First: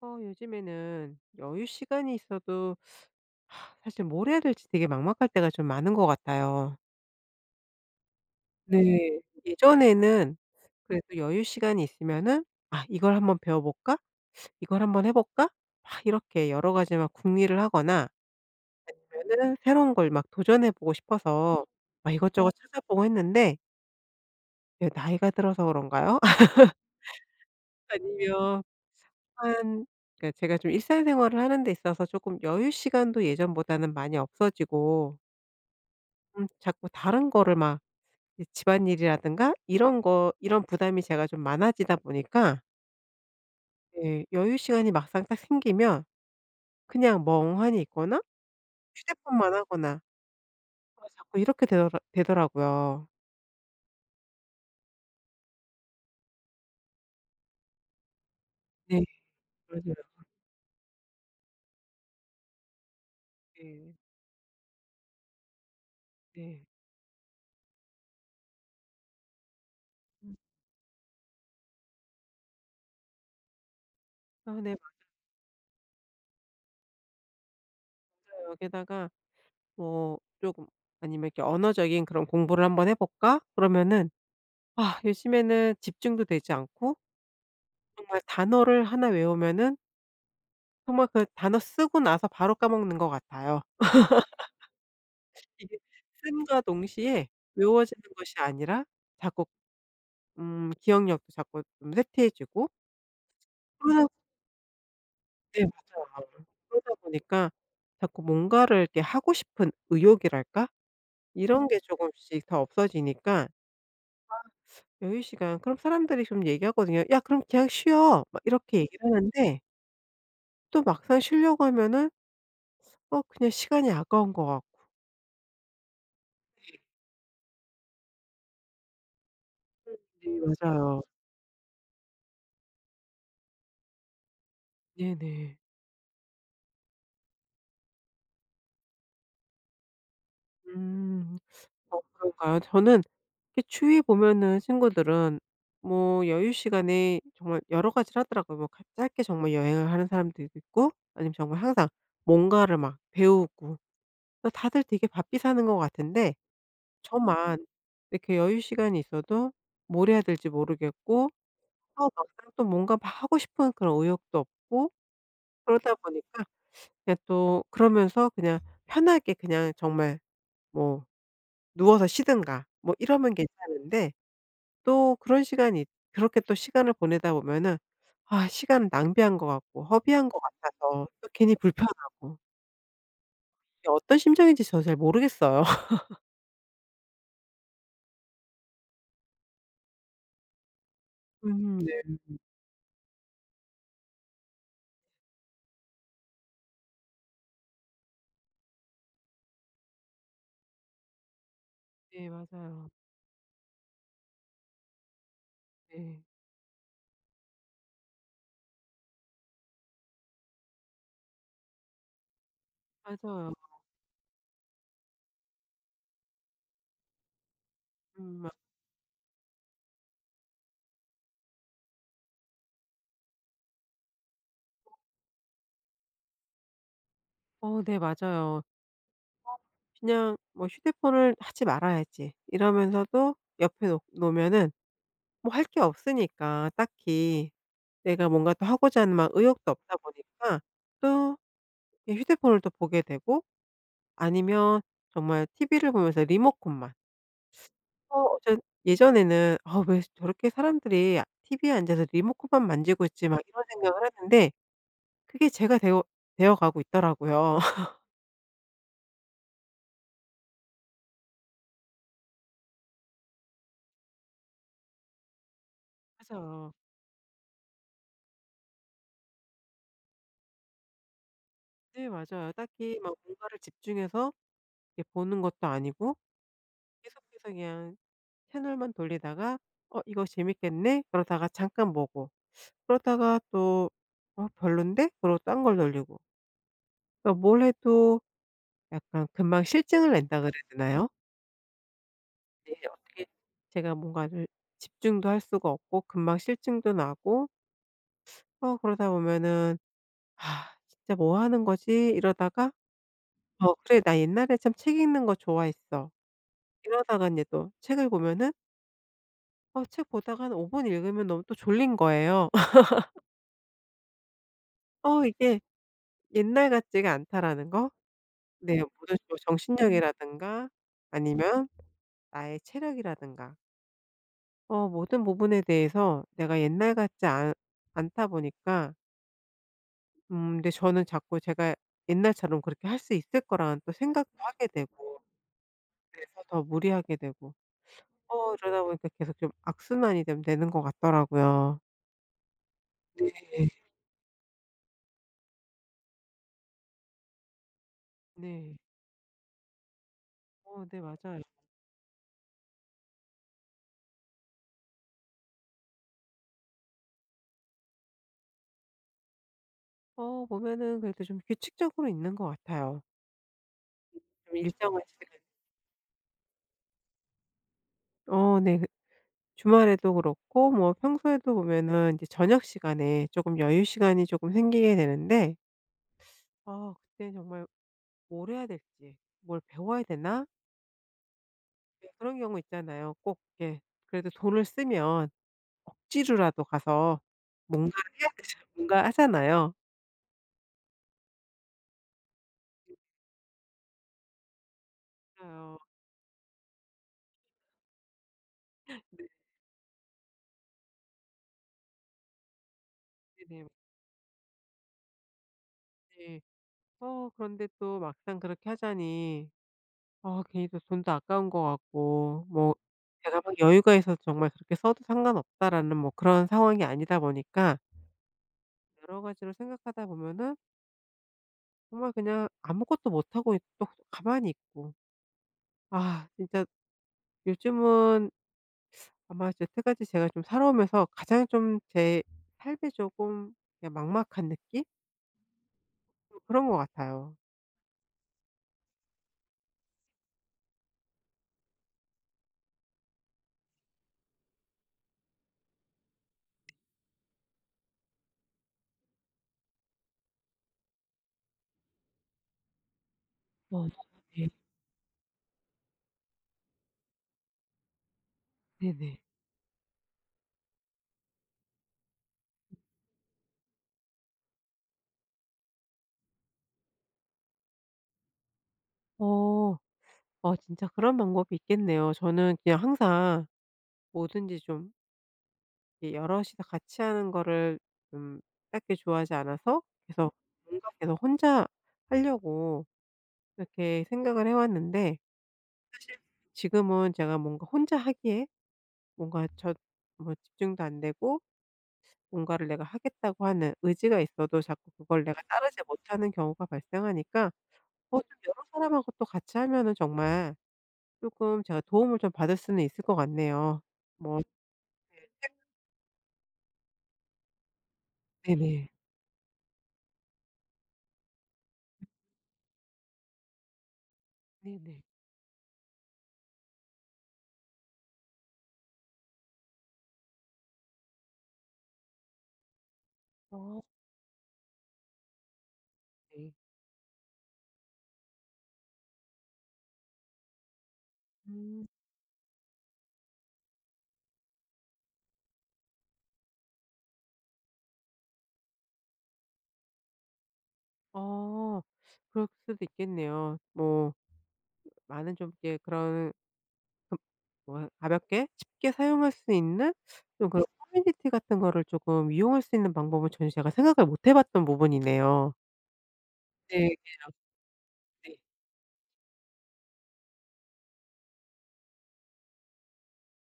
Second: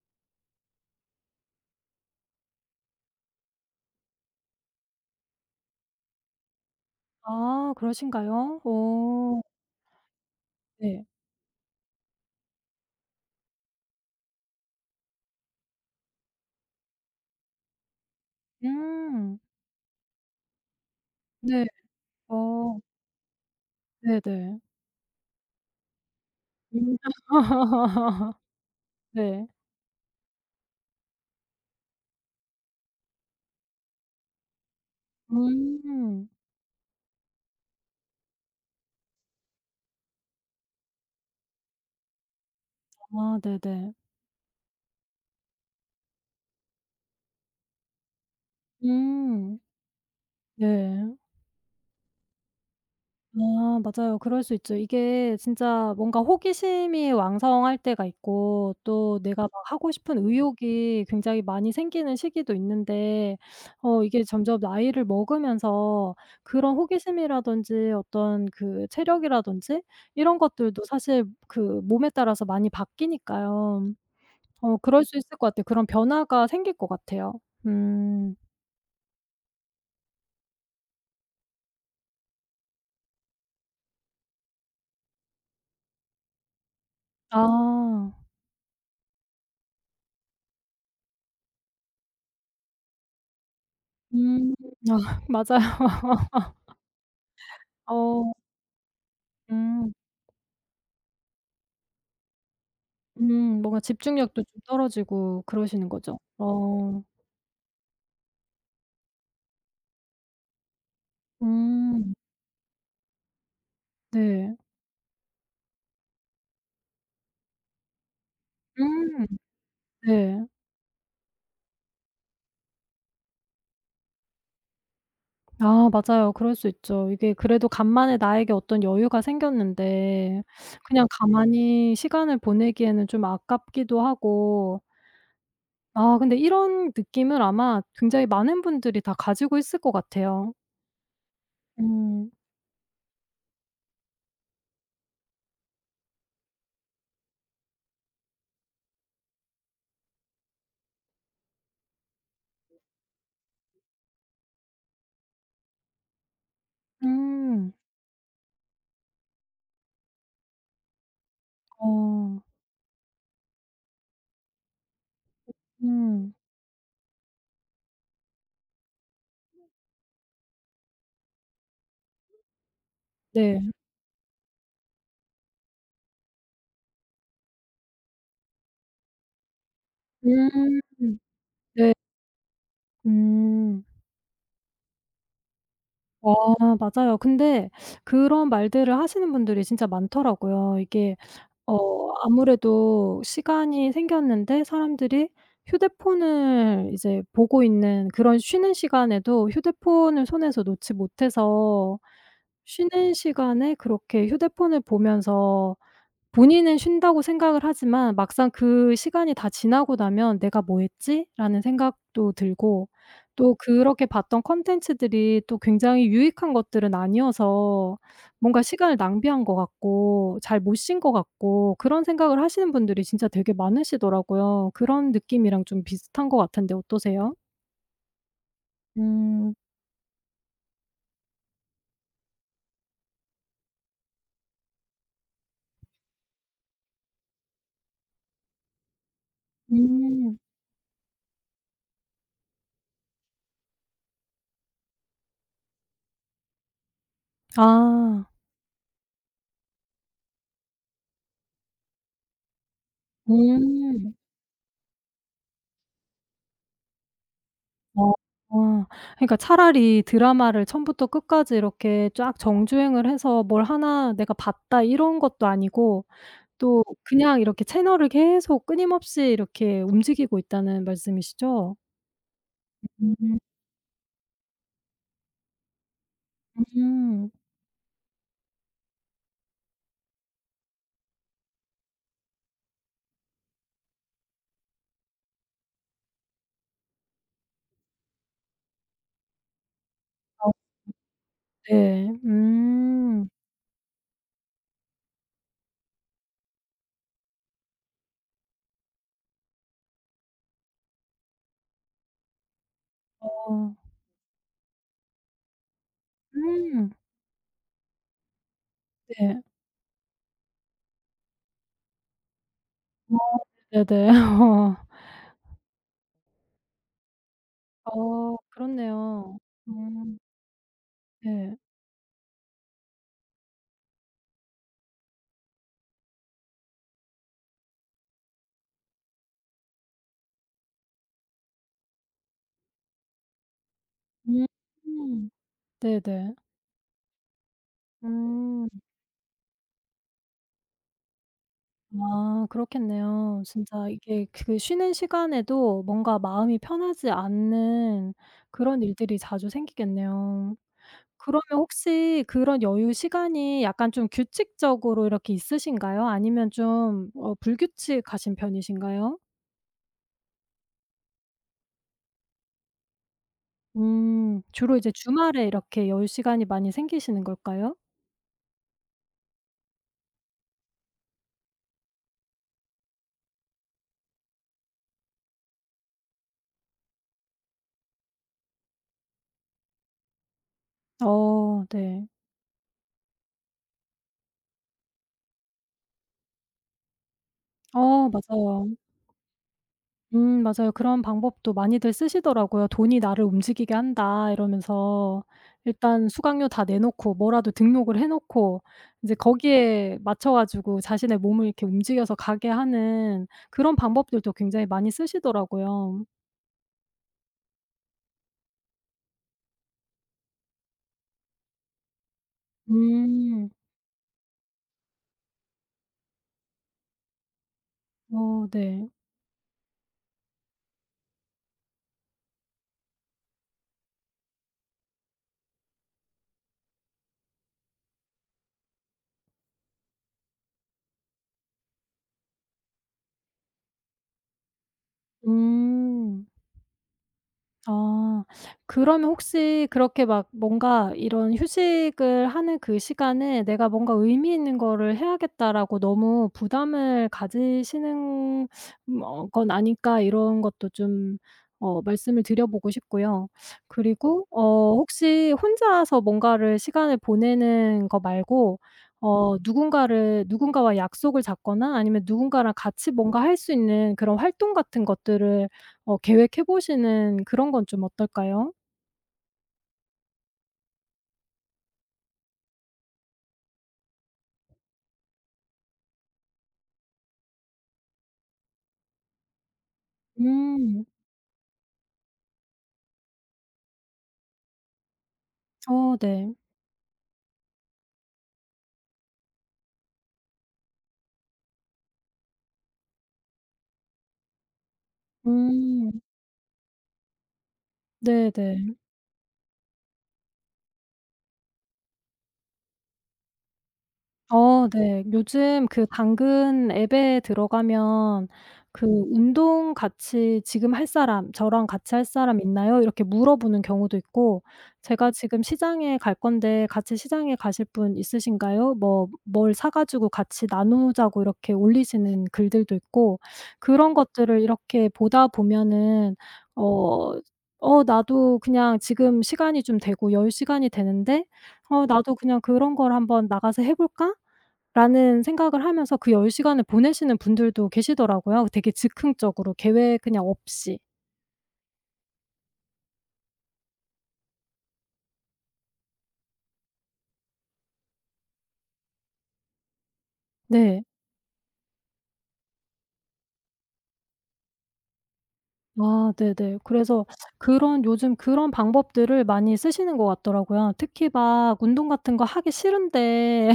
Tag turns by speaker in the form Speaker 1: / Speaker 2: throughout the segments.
Speaker 1: 요즘에는 여유 시간이 있어도 하, 사실 뭘 해야 될지 되게 막막할 때가 좀 많은 것 같아요.
Speaker 2: 아 그러신가요?
Speaker 1: 네.
Speaker 2: 어
Speaker 1: 예전에는
Speaker 2: 네.
Speaker 1: 그래도 여유 시간이 있으면은 '아 이걸 한번 배워볼까? 이걸 한번 해볼까?' 막 이렇게 여러 가지 막 궁리를 하거나
Speaker 2: 음.
Speaker 1: 아니면은 새로운 걸 막 도전해보고
Speaker 2: 네.
Speaker 1: 싶어서 막 이것저것
Speaker 2: 어
Speaker 1: 찾아보고 했는데
Speaker 2: 네네.
Speaker 1: 이 나이가 들어서 그런가요?
Speaker 2: 음.
Speaker 1: 아니면
Speaker 2: 네.
Speaker 1: 한 그러니까 제가 좀 일상생활을 하는 데 있어서 조금 여유 시간도 예전보다는 많이 없어지고
Speaker 2: 음.
Speaker 1: 자꾸 다른 거를 막 이 집안일이라든가 이런 거 이런 부담이 제가 좀 많아지다 보니까
Speaker 2: 아 네네.
Speaker 1: 예, 여유 시간이 막상 딱 생기면 그냥 멍하니 있거나 휴대폰만
Speaker 2: 음.
Speaker 1: 하거나 아
Speaker 2: 네.
Speaker 1: 자꾸 이렇게 되더라고요.
Speaker 2: 아 맞아요. 그럴 수 있죠. 이게 진짜 뭔가 호기심이 왕성할 때가 있고
Speaker 1: 네,
Speaker 2: 또 내가 막 하고
Speaker 1: 맞아요.
Speaker 2: 싶은 의욕이 굉장히 많이 생기는 시기도 있는데
Speaker 1: 네,
Speaker 2: 이게 점점 나이를 먹으면서
Speaker 1: 네.
Speaker 2: 그런 호기심이라든지 어떤 그 체력이라든지
Speaker 1: 음.
Speaker 2: 이런 것들도 사실 그 몸에 따라서 많이 바뀌니까요.
Speaker 1: 아 네,
Speaker 2: 그럴 수 있을 것 같아요. 그런 변화가 생길 것 같아요. 음.
Speaker 1: 맞아요. 다가 뭐 조금 아니면 이렇게 언어적인 그런 공부를 한번 해 볼까? 그러면은 아 요즘에는 집중도 되지 않고
Speaker 2: 아.
Speaker 1: 정말 단어를 하나 외우면은 정말 그 단어 쓰고 나서 바로 까먹는 것 같아요.
Speaker 2: 음. 아
Speaker 1: 이게
Speaker 2: 맞아요.
Speaker 1: 씀과 동시에 외워지는
Speaker 2: 어.
Speaker 1: 것이 아니라 자꾸
Speaker 2: 음.
Speaker 1: 기억력도 자꾸 좀 세트해지고
Speaker 2: 뭔가
Speaker 1: 그러다
Speaker 2: 집중력도 좀 떨어지고
Speaker 1: 네,
Speaker 2: 그러시는 거죠?
Speaker 1: 맞아요. 그러다
Speaker 2: 어.
Speaker 1: 보니까 자꾸 뭔가를 이렇게 하고 싶은 의욕이랄까? 이런 게
Speaker 2: 음.
Speaker 1: 조금씩 다 없어지니까
Speaker 2: 네.
Speaker 1: 여유 시간 그럼 사람들이 좀 얘기하거든요. "야 그럼 그냥 쉬어." 막 이렇게 얘기를
Speaker 2: 음.
Speaker 1: 하는데
Speaker 2: 네.
Speaker 1: 또 막상 쉬려고 하면은 그냥 시간이 아까운 것 같고.
Speaker 2: 아 맞아요. 그럴 수 있죠. 이게 그래도 간만에 나에게 어떤 여유가
Speaker 1: 네,
Speaker 2: 생겼는데
Speaker 1: 맞아요.
Speaker 2: 그냥 가만히 시간을 보내기에는 좀 아깝기도 하고
Speaker 1: 네네.
Speaker 2: 아 근데 이런 느낌을 아마 굉장히 많은 분들이 다 가지고 있을 것 같아요.
Speaker 1: 음.
Speaker 2: 음.
Speaker 1: 그런가요? 저는 이렇게 추위에 보면은 친구들은 뭐 여유 시간에 정말 여러 가지를 하더라고요. 뭐 가 짧게 정말 여행을 하는 사람들도 있고 아니면 정말 항상 뭔가를 막 배우고 그래서 다들 되게 바삐 사는 것 같은데 저만
Speaker 2: 음.
Speaker 1: 이렇게 여유 시간이 있어도 뭘 해야 될지 모르겠고 또
Speaker 2: 어.
Speaker 1: 막상 또 뭔가 막 하고 싶은 그런 의욕도 없고 그러다
Speaker 2: 음.
Speaker 1: 보니까 그냥 또 그러면서 그냥 편하게 그냥 정말 뭐 누워서 쉬든가 뭐 이러면
Speaker 2: 네.
Speaker 1: 괜찮은데 또 그런 시간이 그렇게 또 시간을 보내다 보면은 아 시간 낭비한 것 같고 허비한 것
Speaker 2: 음.
Speaker 1: 같아서 또 괜히
Speaker 2: 네.
Speaker 1: 불편하고
Speaker 2: 음.
Speaker 1: 이게 어떤 심정인지 저 잘 모르겠어요.
Speaker 2: 어 맞아요. 근데 그런 말들을 하시는 분들이 진짜 많더라고요. 이게
Speaker 1: 음, 네.
Speaker 2: 아무래도 시간이 생겼는데 사람들이 휴대폰을 이제 보고 있는 그런 쉬는 시간에도 휴대폰을 손에서 놓지 못해서
Speaker 1: 네, 맞아요.
Speaker 2: 쉬는 시간에 그렇게 휴대폰을 보면서
Speaker 1: 네.
Speaker 2: 본인은 쉰다고 생각을 하지만 막상 그 시간이 다 지나고 나면 '내가 뭐 했지?'라는 생각도 들고
Speaker 1: 맞아요.
Speaker 2: 또 그렇게 봤던 콘텐츠들이 또 굉장히 유익한 것들은 아니어서
Speaker 1: 음
Speaker 2: 뭔가 시간을 낭비한 것 같고 잘 못 쉰 것 같고 그런 생각을 하시는 분들이 진짜 되게 많으시더라고요. 그런 느낌이랑 좀 비슷한 것 같은데 어떠세요?
Speaker 1: 네, 맞아요.
Speaker 2: 음.
Speaker 1: 그냥 뭐 '휴대폰을 하지 말아야지.' 이러면서도 옆에 놓 놓으면은 뭐 할 게 없으니까 딱히 내가 뭔가 또 하고자 하는 막 의욕도 없다
Speaker 2: 음.
Speaker 1: 보니까 또 이 휴대폰을 또 보게 되고 아니면 정말 티비를 보면서 리모컨만.
Speaker 2: 아.
Speaker 1: 어. 전 예전에는 '아 왜 저렇게 사람들이 티비에 앉아서 리모컨만 만지고 있지.' 막 이런 생각을
Speaker 2: 음.
Speaker 1: 했는데 그게 제가 되어 가고 있더라고요.
Speaker 2: 어. 어. 그러니까 차라리 드라마를 처음부터 끝까지 이렇게 쫙 정주행을 해서 뭘 하나 내가 봤다 이런 것도 아니고
Speaker 1: 맞아요.
Speaker 2: 또 그냥 이렇게 채널을 계속 끊임없이 이렇게 움직이고 있다는 말씀이시죠?
Speaker 1: 네, 맞아요. 딱히 막
Speaker 2: 음.
Speaker 1: 뭔가를 집중해서 이렇게 보는 것도 아니고
Speaker 2: 음.
Speaker 1: 계속해서 그냥 채널만 돌리다가 '어 이거 재밌겠네.' 그러다가 잠깐 보고 그러다가 또 '어 별론데?' 그러고 딴 걸 돌리고. 그러니까 뭘 해도 약간 금방 실증을 낸다
Speaker 2: 아
Speaker 1: 그래야 되나요?
Speaker 2: 네.
Speaker 1: 네. 어떻게
Speaker 2: 음.
Speaker 1: 제가 뭔가를 집중도 할 수가 없고 금방 싫증도 나고 그러다 보면은 '아 진짜 뭐 하는 거지?' 이러다가
Speaker 2: 어.
Speaker 1: '어 그래 나 옛날에 참 책 읽는 거 좋아했어.'
Speaker 2: 음.
Speaker 1: 이러다가 얘제또 책을 보면은
Speaker 2: 네.
Speaker 1: 책 보다가 한 5분 읽으면 너무 또 졸린 거예요.
Speaker 2: 어 네네. 어
Speaker 1: 이게 옛날 같지가 않다라는 거. 네. 모든 뭐
Speaker 2: 그렇네요. 음.
Speaker 1: 정신력이라든가
Speaker 2: 네.
Speaker 1: 아니면 나의 체력이라든가 모든 부분에 대해서 내가 옛날 같지 않 않다 보니까 근데 저는 자꾸 제가 옛날처럼 그렇게 할 수 있을 거라는 또 생각도 하게 되고
Speaker 2: 음. 네네.
Speaker 1: 그래서 더 무리하게 되고
Speaker 2: 음.
Speaker 1: 이러다 보니까 계속 좀 악순환이 좀 되는 것 같더라고요.
Speaker 2: 아
Speaker 1: 네.
Speaker 2: 그렇겠네요. 진짜 이게 그 쉬는 시간에도 뭔가 마음이 편하지 않는
Speaker 1: 네.
Speaker 2: 그런 일들이 자주 생기겠네요.
Speaker 1: 네, 맞아요.
Speaker 2: 그러면 혹시 그런 여유 시간이 약간 좀 규칙적으로 이렇게 있으신가요? 아니면 좀 어 불규칙하신 편이신가요?
Speaker 1: 보면은 그래도 좀 규칙적으로 있는 것 같아요. 좀
Speaker 2: 주로 이제
Speaker 1: 일정한 시간
Speaker 2: 주말에 이렇게 여유 시간이 많이 생기시는 걸까요?
Speaker 1: 네. 그 주말에도 그렇고 뭐 평소에도 보면은 이제 저녁 시간에 조금 여유 시간이 조금 생기게 되는데 아 그때는 정말 뭘 해야 될지 '뭘 배워야 되나?'
Speaker 2: 어 네.
Speaker 1: 네. 그런 경우 있잖아요. 꼭 이렇게 그래도 돈을 쓰면 억지로라도 가서 뭔가를
Speaker 2: 어
Speaker 1: 해야 되잖아요.
Speaker 2: 맞아요.
Speaker 1: 뭔가 하잖아요.
Speaker 2: 맞아요. 그런 방법도 많이들 쓰시더라고요. "돈이 나를 움직이게 한다." 이러면서
Speaker 1: 맞아요.
Speaker 2: 일단 수강료 다 내놓고 뭐라도 등록을 해 놓고 인제
Speaker 1: 네.
Speaker 2: 거기에 맞춰 가지고 자신의 몸을 이렇게 움직여서 가게 하는
Speaker 1: 네네.
Speaker 2: 그런 방법들도 굉장히 많이 쓰시더라고요.
Speaker 1: 네. 그런데 또 막상 그렇게 하자니 아 괜히 또 돈도 아까운 것 같고 뭐 제가
Speaker 2: 음.
Speaker 1: 막 여유가 있어서 정말 그렇게 써도 상관없다라는 뭐 그런 상황이 아니다 보니까
Speaker 2: 어 네.
Speaker 1: 여러 가지로 생각하다 보면은 정말 그냥 아무것도 못하고 또 가만히 있고 아 진짜 요즘은 아마 여태까지 제가 좀 살아오면서 가장 좀 제 삶에 조금 그냥 막막한 느낌?
Speaker 2: 음.
Speaker 1: 그런 것 같아요.
Speaker 2: 아. 그러면 혹시 그렇게 막 뭔가 이런 휴식을 하는 그 시간에 '내가 뭔가 의미 있는 거를 해야겠다.'라고 너무 부담을 가지시는 건 아닐까 이런 것도 좀 말씀을 드려 보고 싶고요.
Speaker 1: 어
Speaker 2: 그리고
Speaker 1: 네.
Speaker 2: 혹시 혼자서 뭔가를 시간을 보내는 거 말고
Speaker 1: 네네.
Speaker 2: 어 누군가를 누군가와 약속을 잡거나 아니면 누군가랑 같이 뭔가 할 수 있는 그런 활동 같은 것들을 계획해 보시는 그런 건 좀 어떨까요?
Speaker 1: 어. 진짜 그런 방법이 있겠네요. 저는 그냥 항상 뭐든지 좀 이렇게 여럿이서 같이 하는 거를 좀 그닥 좋아하지 않아서 계속
Speaker 2: 음.
Speaker 1: 뭔가 계속 혼자 하려고 이렇게 생각을 해 왔는데
Speaker 2: 어
Speaker 1: 사실
Speaker 2: 네.
Speaker 1: 지금은 제가 뭔가 혼자 하기에 뭔가 저 뭐 집중도 안 되고 뭔가를 내가 하겠다고 하는 의지가 있어도 자꾸 그걸 내가 따르지
Speaker 2: 음.
Speaker 1: 못하는 경우가 발생하니까 좀 여러
Speaker 2: 네네.
Speaker 1: 사람하고 또 같이 하면은 정말 조금 제가 도움을 좀 받을 수는 있을 것 같네요. 뭐
Speaker 2: 어 네.
Speaker 1: 네,
Speaker 2: 요즘 그 당근 앱에 들어가면 그
Speaker 1: 네네.
Speaker 2: "운동 같이 지금 할 사람, 저랑 같이 할 사람 있나요?" 이렇게 물어보는 경우도 있고
Speaker 1: 네네.
Speaker 2: "제가 지금 시장에 갈 건데 같이 시장에 가실 분 있으신가요?" 뭐 "뭘 사 가지고 같이 나누자고." 이렇게 올리시는 글들도 있고
Speaker 1: 어
Speaker 2: 그런 것들을 이렇게 보다 보면은
Speaker 1: 네.
Speaker 2: 어 나도 그냥 지금 시간이 좀 되고 여유 시간이 되는데
Speaker 1: 음.
Speaker 2: '어 나도 그냥 그런 걸 한번 나가서 해 볼까?' 라는 생각을 하면서 그 10 시간을 보내시는 분들도 계시더라고요, 되게 즉흥적으로 계획 그냥 없이.
Speaker 1: 어 그럴 수도 있겠네요. 뭐 많은 좀 이렇게 그런 그 뭐 가볍게 쉽게 사용할 수 있는 좀 그런
Speaker 2: 네.
Speaker 1: 커뮤니티 같은 거를 조금 이용할 수 있는 방법을 전혀 제가 생각을 못해 봤던 부분이네요.
Speaker 2: 아 네네.
Speaker 1: 네.
Speaker 2: 그래서 그런 요즘
Speaker 1: 네네.
Speaker 2: 그런 방법들을 많이 쓰시는 것 같더라고요. 특히 막 운동 같은 거 하기 싫은데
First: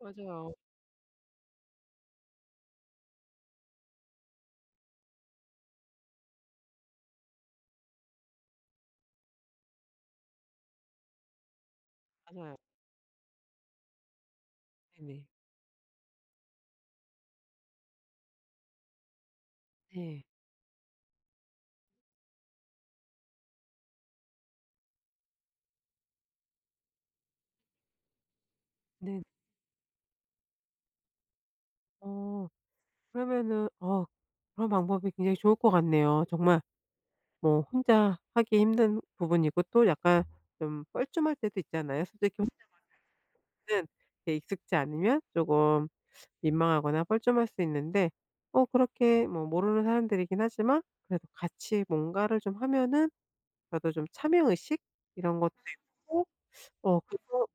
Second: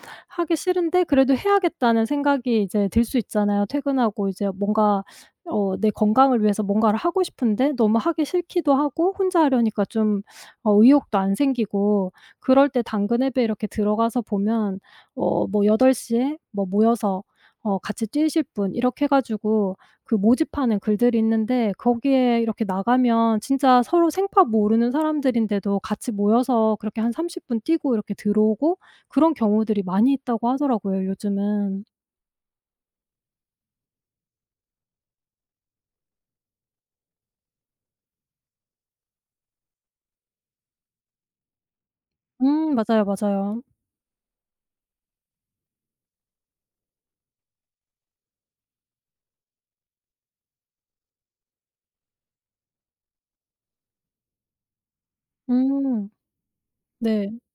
Speaker 1: 맞아요.
Speaker 2: 하기 싫은데 그래도 해야겠다는 생각이 이제 들 수 있잖아요. 퇴근하고 이제 뭔가 내 건강을 위해서 뭔가를 하고 싶은데 너무 하기 싫기도 하고 혼자 하려니까 좀 의욕도 안 생기고
Speaker 1: 맞아요.
Speaker 2: 그럴 때 당근 앱에 이렇게 들어가서 보면
Speaker 1: 네네.
Speaker 2: 뭐8시에 뭐 모여서 같이 뛰실 분 이렇게 해 가지고 그
Speaker 1: 네.
Speaker 2: 모집하는 글들이 있는데 거기에 이렇게 나가면 진짜 서로 생파 모르는 사람들인데도 같이 모여서 그렇게 한 30분 뛰고 이렇게 들어오고 그런
Speaker 1: 네
Speaker 2: 경우들이 많이 있다고 하더라고요 요즘은.
Speaker 1: 어 그러면은 그런 방법이 굉장히 좋을 것 같네요. 정말 뭐 혼자 하기 힘든 부분이고 또 약간 좀 뻘쭘할 때도 있잖아요. 솔직히
Speaker 2: 맞아요, 맞아요.
Speaker 1: 혼자는 이렇게 익숙지 않으면 조금 민망하거나 뻘쭘할 수 있는데 그렇게 뭐 모르는 사람들이긴 하지만 그래도 같이 뭔가를 좀 하면은 저도 좀 참여 의식 이런 것도
Speaker 2: 음
Speaker 1: 있고
Speaker 2: 네.
Speaker 1: 그래서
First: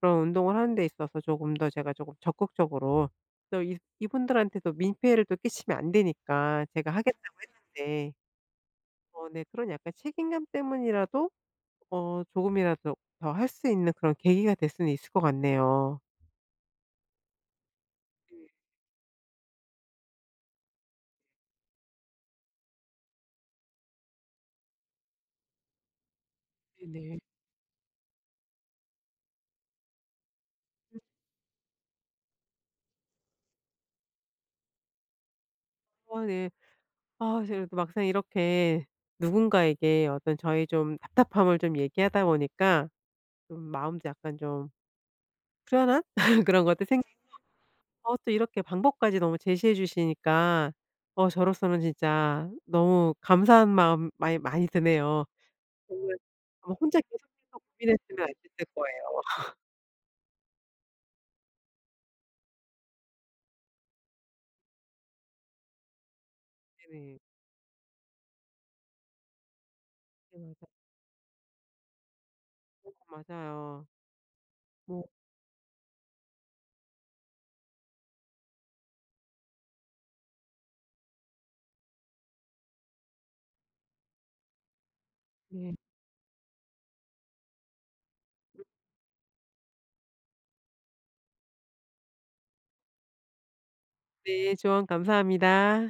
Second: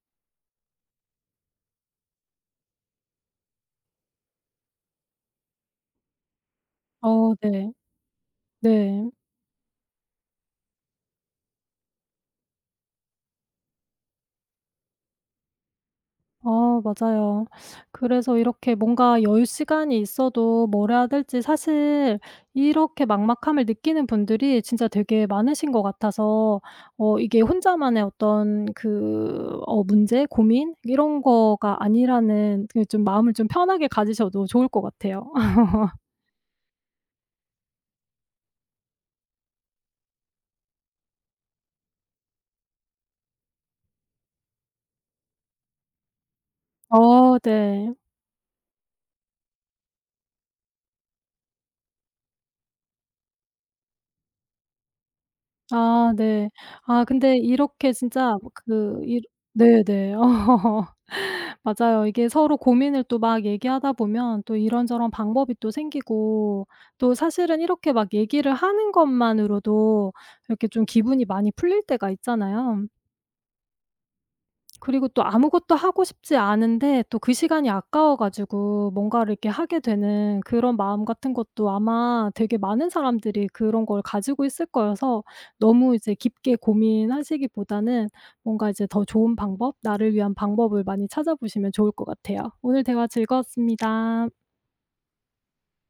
Speaker 1: 그런 운동을 하는 데 있어서 조금 더 제가 조금 적극적으로 또 이 이분들한테도 민폐를 또 끼치면 안 되니까 제가
Speaker 2: 어
Speaker 1: 하겠다고
Speaker 2: 네.
Speaker 1: 했는데
Speaker 2: 네.
Speaker 1: 네, 그런 약간 책임감 때문이라도 조금이라도 더 할 수 있는 그런 계기가 될 수는 있을 것 같네요.
Speaker 2: 어 맞아요. 그래서
Speaker 1: 네.
Speaker 2: 이렇게 뭔가 여유 시간이 있어도 뭘 해야 될지 사실 이렇게 막막함을 느끼는 분들이 진짜 되게 많으신 것 같아서
Speaker 1: 네
Speaker 2: 이게 혼자만의 어떤 그 문제, 고민 이런 거가 아니라는 그 좀 마음을 좀 편하게 가지셔도 좋을 것 같아요.
Speaker 1: 네. 아 제가 또 막상 이렇게 누군가에게 어떤 저의 좀 답답함을 좀 얘기하다 보니까 좀 마음도 약간 좀 후련한 그런 것도
Speaker 2: 어 네.
Speaker 1: 또 이렇게 방법까지 너무 제시해 주시니까 저로서는 진짜 너무 감사한 마음 많이 많이 드네요.
Speaker 2: 아
Speaker 1: 정말
Speaker 2: 네.
Speaker 1: 아마 혼자
Speaker 2: 아 근데
Speaker 1: 계속해서
Speaker 2: 이렇게
Speaker 1: 고민했으면 안
Speaker 2: 진짜 뭐
Speaker 1: 됐을 거예요.
Speaker 2: 그이 네네. 어. 맞아요. 이게 서로 고민을 또 막 얘기하다 보면 또 이런저런 방법이 또 생기고 또
Speaker 1: 네네.
Speaker 2: 사실은 이렇게 막 얘기를 하는 것만으로도
Speaker 1: 네,
Speaker 2: 이렇게 좀 기분이 많이 풀릴 때가 있잖아요.
Speaker 1: 맞아요. 맞아요. 뭐
Speaker 2: 그리고 또 아무것도 하고 싶지 않은데 또 그 시간이 아까워 가지고 뭔가를 이렇게 하게 되는 그런 마음 같은 것도 아마 되게 많은 사람들이 그런 걸 가지고 있을 거여서
Speaker 1: 네.
Speaker 2: 너무 이제 깊게 고민하시기보다는 뭔가 이제 더 좋은 방법, 나를 위한 방법을 많이 찾아보시면 좋을 것 같아요. 오늘 대화 즐거웠습니다.
Speaker 1: 네, 조언 감사합니다.